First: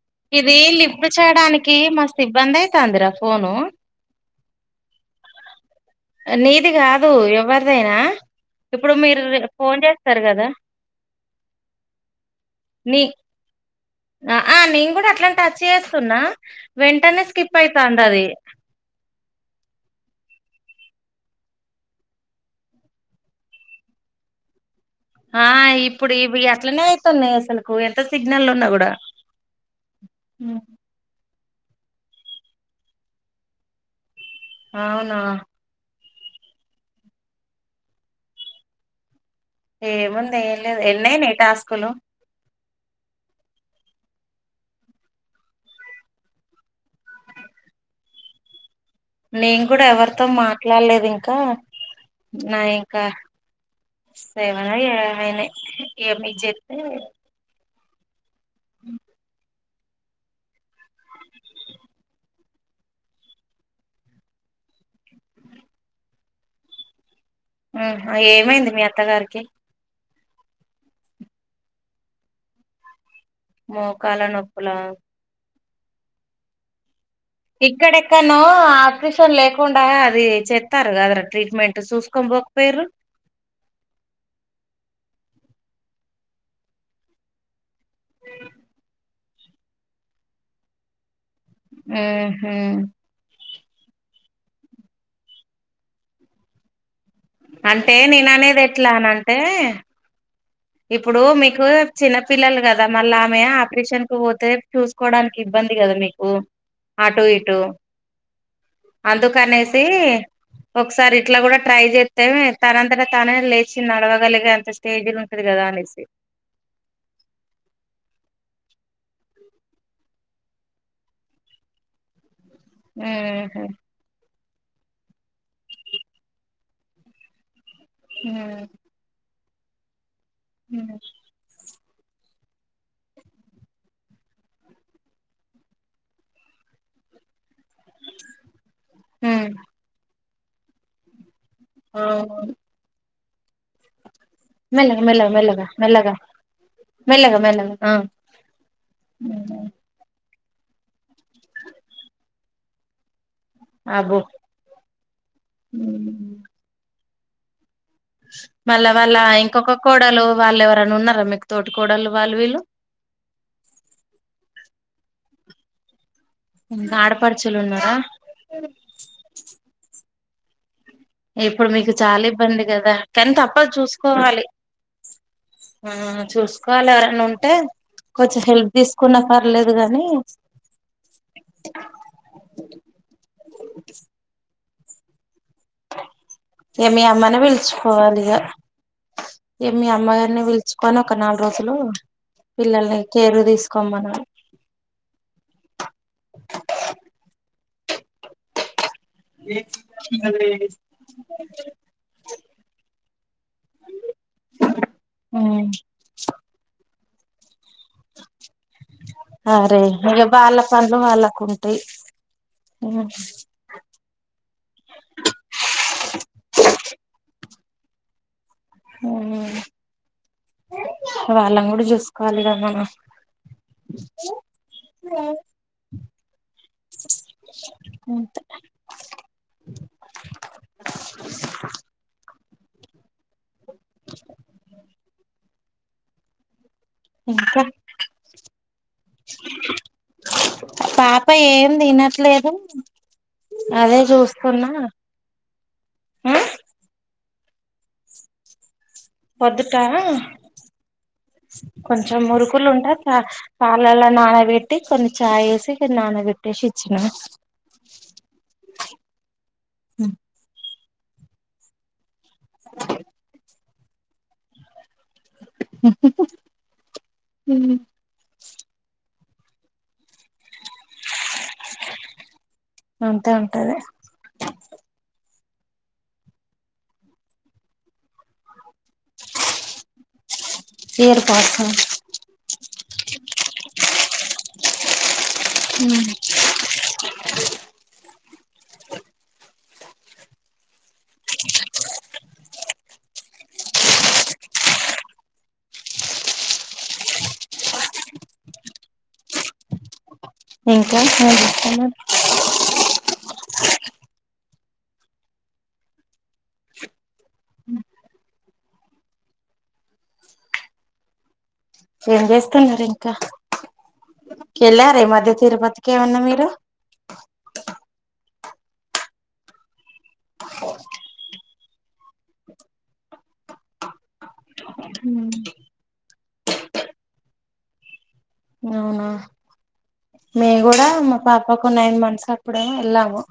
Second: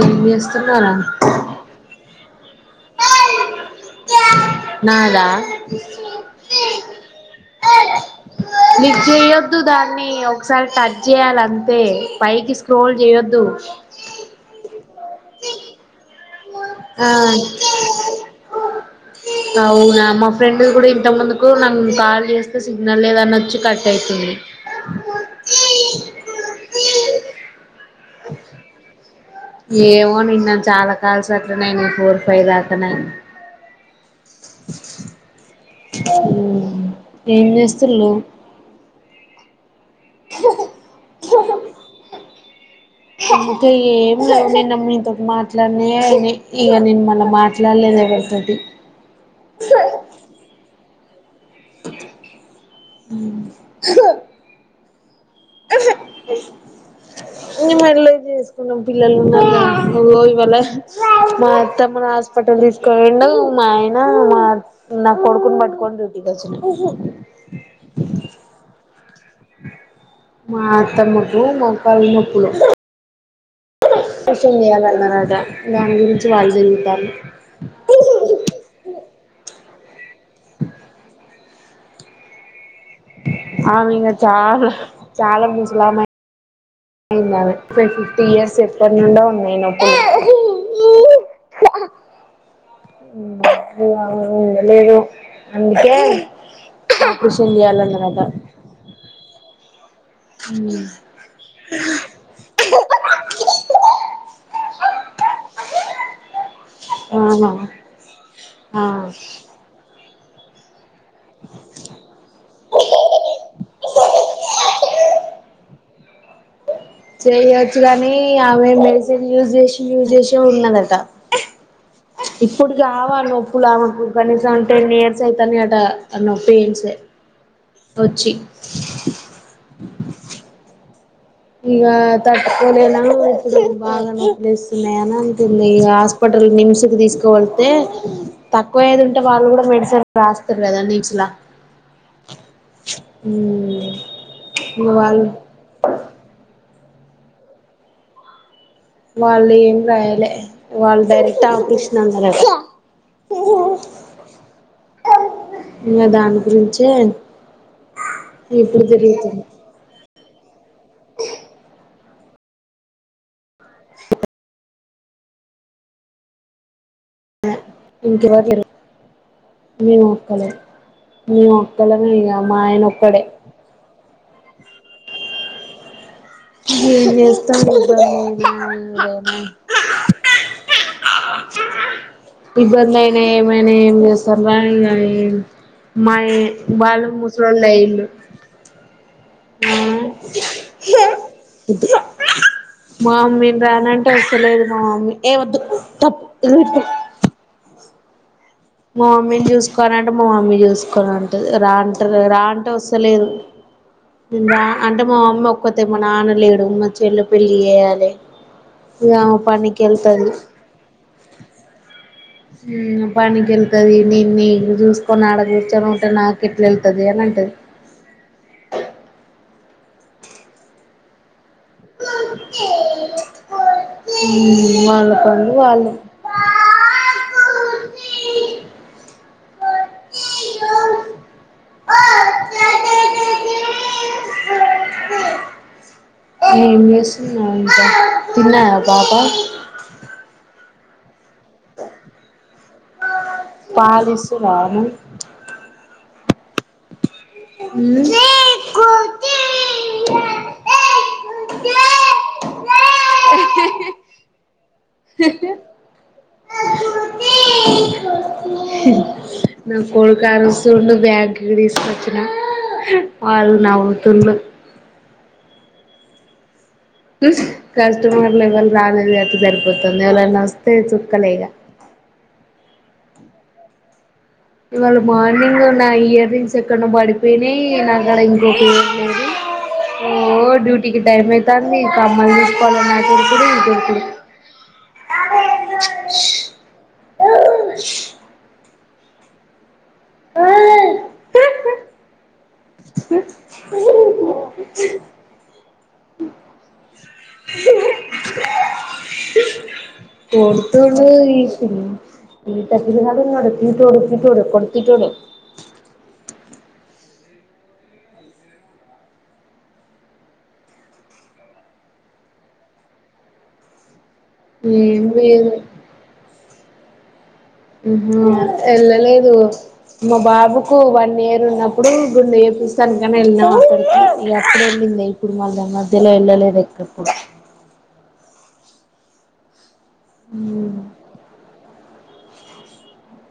ఏం ఇది చేస్తున్నారా లిఫ్ట్ చేయడానికి మస్తు ఇబ్బందయ్ తాందిరా ఫోను నాదా నీది కాదు ఎవరిదైనా ఇప్పుడు నీకు మీరు చేయొద్దు ఫోన్ దాన్ని చేస్తారు కదా, ఒకసారి టచ్ చేయాలి అంతే పైకి స్క్రోల్ నీ చేయొద్దు నా నేన్ కూడా అట్లా. టచ్ చేస్తున్న ఆ అవునా. మ ఫ్రెండ్ ది కూడా ఇంత ముందుకు నన్ కాల్ చేస్తే సిగ్నల్ లేదని వచ్చి కట్ అయితుంది. ఆ ఇప్పుడు ఇవి అట్లనే అయితున్నాయి అసలు కు ఇ సిగ్నల్ ఉన్నా కూడా ఏమో నిన్న చాలా కాల్స్ అట్లనే అయింది ఫోర్ ఫై దాకానే అయి అవునా ఏం చేస్తుళ్ళు ఏముంది ఏం లేదు ఎన్నయినాయి టాస్కులు అందుకే ఏం లేవ్ నిన్న మీతోటి మాట్లాడినేయి అయినాయి, ఇగ నేన్ మన మాట్లాడలేదు ఎవరితోటి. నేను కూడా ఎవరితో మాట్లాడ్ లేద్ కా నా ఇంకా సెవెన్ ఏ అయినయి ఏమిజ్ జేతే నే మళ్ళ చేస్త నం పిల్లలు ఉన్నరుగా ఇగో ఇవాళ మా అత్తమ్మ హాస్పిటల్ తీసుకు పోయిండు మా ఆయన మా నా కొడుకుని పట్టుకోని డ్యూటీకి వచ్చిండు ఉమ్ ఏమైంది మీ అత్తగారికి ఓకే మా అత్తమ్మకు మోకాళ్ళ నొప్పులు మోకాల ఆపరేషన్ నొప్పులా చేయాలి అన్నరంటా దాని గురించి వాళ్ళు తిరుగుతాండ్రు ఇక్కడెక్కనో ఆపరేషన్ లేకుండా అది చెత్తారు కదరా ట్రీట్మెంట్ చూసుకోని బోకపోయారు ఆమెంగ చాలా చాల ముసలామె అయింది ఆమె ఫై ఫిఫ్టీ ఇయర్స్ ఎప్పటి నుండో నైనాకు ఆహా లేదు అందుకే ఆపరేషన్ అంటే చేయాలన్నరట నేన అనేది ఎట్లా అనంటే ఇప్పుడు మీకు చిన్న పిల్లలు క దా మళ్ళీ ఆమె ఆపరేషన్ కు పోతే చూసుకోవడానికి ఇబ్బంది కదా మీకు అటు ఆహా ఇటు ఆ అందుకనేసి ఒకసారి ఇట్లా కూడా ట్రై చేస్తే తనంతట తనే లేచి చి నడవ గలిగే అంత స్టేజ్ ఉంట అది కదా అనేసి చెయ్యొచ్చు కానీ ఆమె మెడిసిన్ యూజ్ చేసి యూజ్ చేసి ఉన్నాదట ఇప్పుడుకి కావాలి ఊహూ నొప్పులు ఆమెకు ఇక్కడ నుంచి ఏరౌండ్ టెన్ ఇయర్స్ అయిత నాయి అట అ నొప్పి పెయిన్స్ ఏ వచ్చి ఉమ్ ఇక తట్టుకోలేనా ఇప్పుడు బాగా నొపిలేస్తున్నాయి అని అంటుంది ఇక హాస్పిటల్ నిమ్స్ కి తీసుకు వే టే తక్కువ అయేది ఉంటే ఊ వాళ్ళు కూడా మెడిసిన్ రాస్తారు కదా నీచులా ఆహా ఉమ్ మెల్లగా మెల్లగా మెల్లగా మెల్లగా మెల్లగా మెల్లగా ఆ వాళ్ళు ఏం రాయాలే వాళ్ళు డేటా ఆప్స్ [unintelligible] అబ్బో ఇకా దాని గురించే ఇప్పుడు మల్ల వాళ్ళ తిరుగుతుంది ఇంకొక కోడలు వాళ్ళు ఎవరనా ఉన్నారా మీకు తోటికోడలు వాళ్ళు వీళ్ళు అడపాడు ఇంటి [unintelligible] హలో ఇప్పుడు మీకు చాలా ఇబ్బంది కదా ఒక్కడే కానీ తప్పదు చూసుకోవాలి ఆ చూసుకోవాలి ఏం ఎవరైనా ఉంటే చేస్తాం కొంచెం హెల్ప్ తీసుకున్నా పర్లేదు గాని [unintelligible] [unintelligible] మై ఇగ మీ వాళ్ళు అమ్మనే ముసులిలైయిడు పిలుచుకోవాలి ఇగ ఇగ మీ అమ్మగారిని పిలుచుకొని ఒక నాలుగు రోజులు పిల్లల్ని మా కేర్ మమ్మీ [unintelligible] అంటే తీసుకోమనాలి అసలేదు మా మమ్మీ ఏ వద్దు తప్పు మా మమ్మీని చూసుకో అంటే మా మమ్మీ చూసుకోని అంటది రా అంటారు రా అంటే వస్తలేదు నను రా అంటే మా మమ్మీ ఉమ్ ఒక్కతే మా నాన్న లేడు చెల్లి పెళ్ అరే ఇక వెళ్తది వాళ్ళ పనులు వాళ్ళకు ఉంటాయి పనికి వెళ్తది నేన్న ఇడా చూసుకొని ఆడ [unintelligible] నాకు ఎట్లా అయ్యితది [unintelligible] మ్మ్ వాళ్ళం కూడా చూసుకోవాలి కద మనం ఉమ్ వాళ్ళ పనులు వాళ్ళు అంతే [unintelligible] ఏం చేస్తున్నా ఇంకా తిన్నావా పాప పా [unintelligible] ఏం తినట్లేదు అదే పాలిస్తునవ చూస్తున్నా నువ్వు ఆ పొద్దుట కొంచెం మురుకులు ఉంటే పళ్లలో నానబెట్టి కొన్ని చాయ్ వేసి కొన్ని నానబెట్టేసి ఇచ్చినం నా [unintelligible] [unintelligible] బ్యాగ్కి తీసుకు వాళ్ళునవు తుండ్లు [inaudible] కస్టమర్లు ఎవల్ రాలేదు కాబట్టి సరిపోతాంది ఎవలన్నా వస్తే చుక్కలే ఇగ ఉంటే ఉంటది ఇవాళ మార్నింగ్ నా ఇయర్ రింగ్స్ ఎక్కనో పడిపోయినాయి నాక్కడ ఇంకొక ఓ డ్యూటీకి ఇయర్ టైం పాస్ అయితాంది కమ్మలు తీసుకోవాలన్న కొడుకులు హామ్ [inaudible] ఆ [unintelligible] ఇంకా కొడుతుండు ఏం ఈ చేస్తున్నారు తీట పిలగాడున్నాడు తిటోడు తిటోడు కొడుకు తిటోడే ఏం చేస్తున్నారు ఇంకా ఎల్లారా ఏం ఈ మధ్య లేదు తిరుపతికి ఏమన్నా మీరు [inaudible] వెళ్ళలేదు మా బాబుకు వన్ ఇయర్ ఉన్నప్పుడు గుండు చేపిస్తానికని వెళ్ళినాము అక్కడికి అప్పుడు వెళ్ళింది ఇప్పుడు మళ్ళ మధ్యలో వెళ్ళలేదు ఎక్కడికి మేం కూడా మా పాపకి నైన్ మంత్ తప్పుడేమో వెళ్ళాము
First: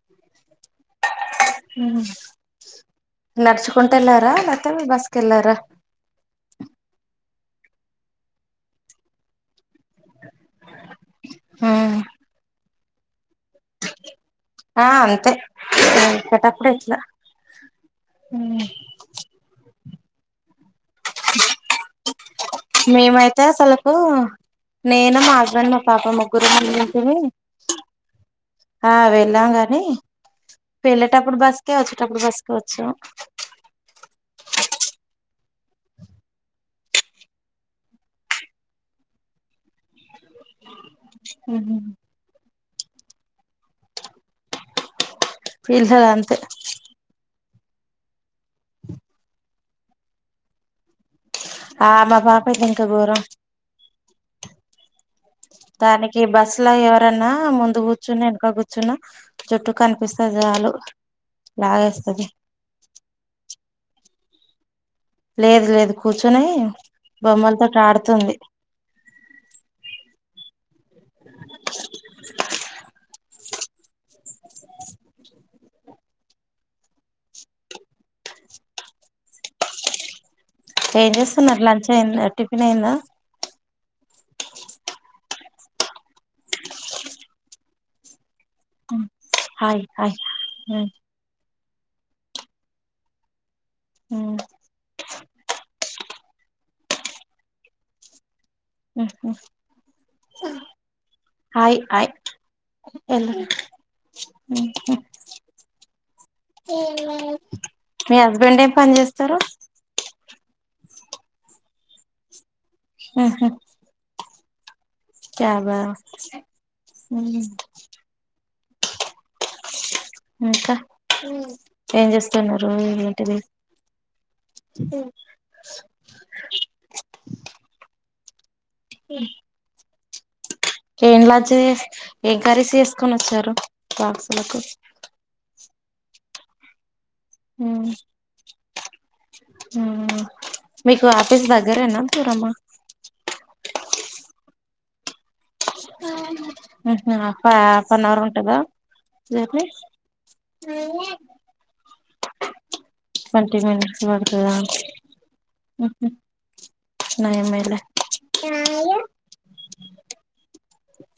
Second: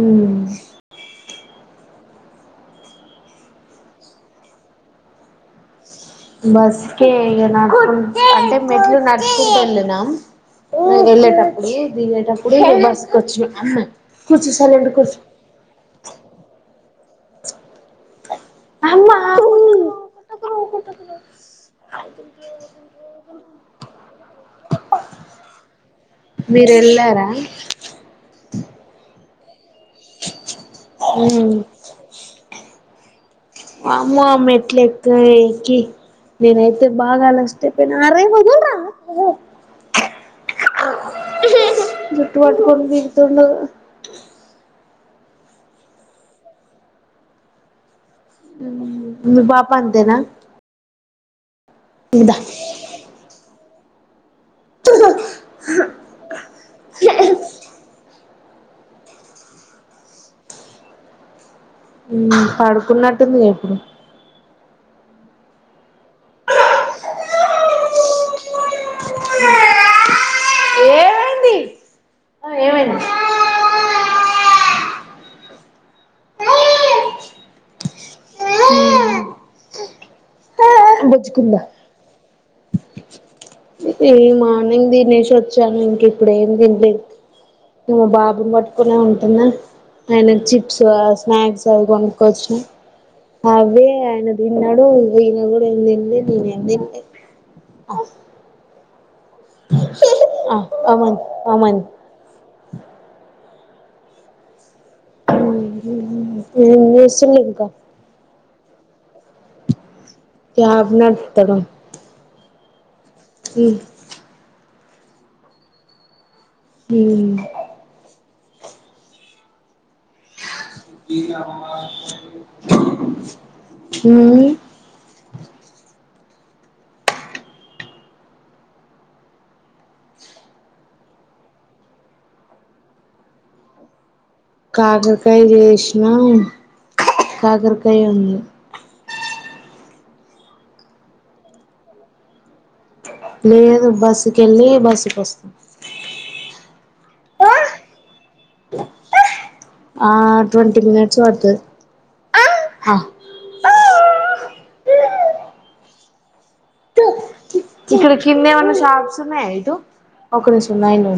ఉమ్ నడుచుకుంటూ వెళ్ళారా లేతే బస్సుకి వెళ్లారా బస్కే ఇగ నడుచుకు అంటే మెట్లు నడుచుకుంటూ వెళ్లి నం వెళ్లేటప్పుడు దిగేటప్పుడు బస్ కూర్చో సైలెంట్ ఆ గా కూర్చో [inaudible] హుమ్ అమ్మ [inaudible] మేమైతే అసలుకు నేను మా హస్బెండ్ మా పాప ముగ్గురు మా మీరు వెళ్ళారా హా వెళ్లి లాంగా వెళ్లేటప్పుడు ఉమ్ బస్సు కే వచ్చేటప్పుడు బస్సు కే వచ్చినం వామ్మో ఆ మెట్లు ఎక్క నేనైతే బాగా అలస్ట అరేయ్ వదుల్ర జుట్టు [unintelligible] తిడుతుండూ పీల్చధి అంతే మీ పాప అంతేనా ఆ మా దా పాపైతే ఇంకా ఘోరం. తనకి బస్ ఇట్లా ఎవరన్నా ముందు కూర్చున్నా వెనక కూర్చున్నా జుట్టు కనిపిస్తే చాలు. లాగేస్తది ఊ పడుకున్నట్టుందిగా ఇప్పుడు. లేదు లేదు కూర్చునీ బొమ్మలతోటి ఆడుతుంది. ఏమైంది ఆ ఏమైంది ఏం బుజ్జుకుందా చేస్తున్నారు లంచ్ అయిందట్ టిఫినయిందా ఏ మార్నింగ్ తినేశి వచ్చాను ఇంక ఇప్పుడు ఏమ్ తిన్లేదు. మా బాబ్ బున్ పట్టుకొనే ఉంటున్నా. హాయ్ హాయ్ ఆయనక్ చిప్సా, స్నాక్స్ గవి గొనుక్కొచ్చిన అవ్వే ఆయన తిన్నడూ. ఇగో ఈయన గూడా ఏం తిన్లే. ఇగేం తిన్లే హ్మ్ అమన్ హాయ్ అమన్ ఆయ్ ఎల్లు ఉ ఏం చేస్తుండు ఇంకా. మీ హస్బెండ్ ఏం పని చేస్తరు క్యాబ్ నడుపుతడు ఆహా క్యాబా హ్మ్ ఇంకా ఏం చేస్తున్నరు ఏంటిది ఉమ్ ఉ ఏం లంచ్ చేసి, ఏం కర్రీస్ చేసుకొని వచ్చారు బాక్స్. కాకర్కాయ్ చేశ్ [unintelligible] కాకరకాయ ఉంది ఆహా! మీకు ఆఫీస్ దగ్గరేనా దూరమా. లేదు బస్సుకెళ్ళీ బస్సుకి వస్తా. హఫ్ హాఫ్ ఆన్ అవర్ ఉంటదా ఆ ట్వంటీ మినిట్స్ పడుతది ఆ ట్వంటీ మినిట్స్ పడుతదా. హ్మ్ హు ఇక్కడ కింద ఏమన్నా షాప్స్ ఉన్నాయా ఇటు ఒకడ సున్నాలు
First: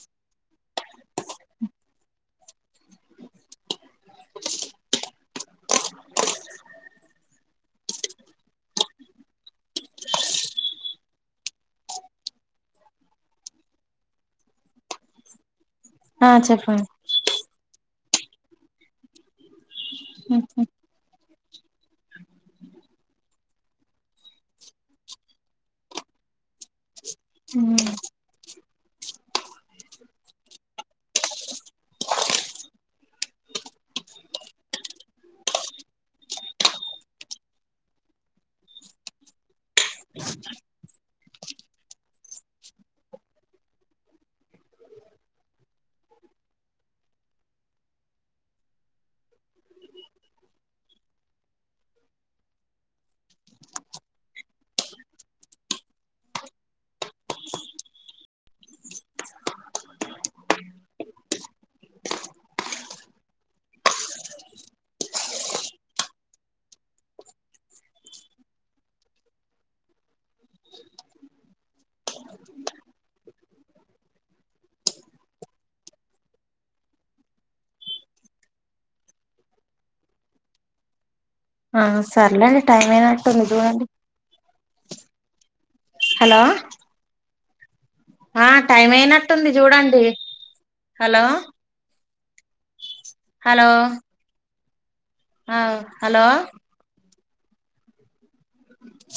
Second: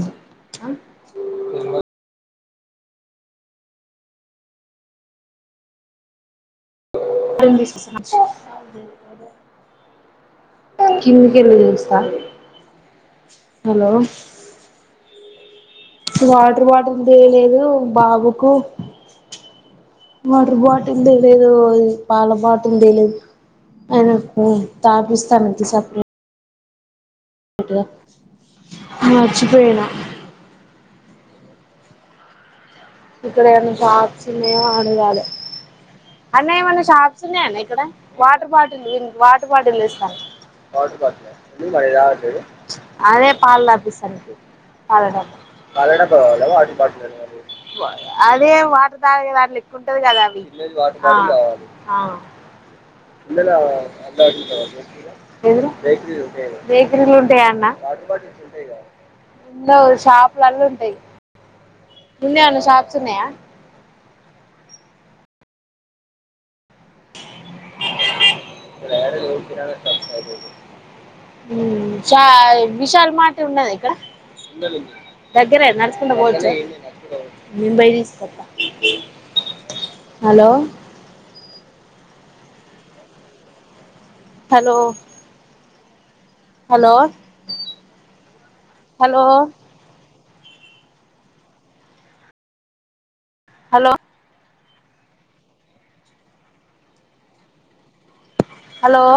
కన్నకళ చస్తా హలో ఆ వాటర్ చెప్పండి బాటిల్ తీయలేదు బాబుకు వాటర్ బాటిల్ ద లేేదు పాలపాటి అ తాపి స్న స హ మర్చిపోయినా ఇక్కడ ఏనా సావాసమయ ఆను కాల అన్న ఏమన్నా షాప్స్ ఉన్నాయాన్న ఇక్కడ వాటర్ బాటిల్ వాటర్ బాటిల్ ఇస్తాను బాటి అదే పాల తపిస్తాను అదే వాటరక్ంటది కదా అవి యా షప్ల ఉంటాయి ముందేన్న షాప్స్ ఉన్నాయా విశల్ మాట ఉన్నది ఇక్క దగ్గరే నడుచకుంటడా పోవచ్చు ముంబై తీస్తప్ప హలో ఆ సర్లేండి టైం ఏనాంటేందిదినండి హలో హలో హలో ఆ టైం హలో అయినట్టుంది చూడండి. హలో హలో ఆ హలో హలో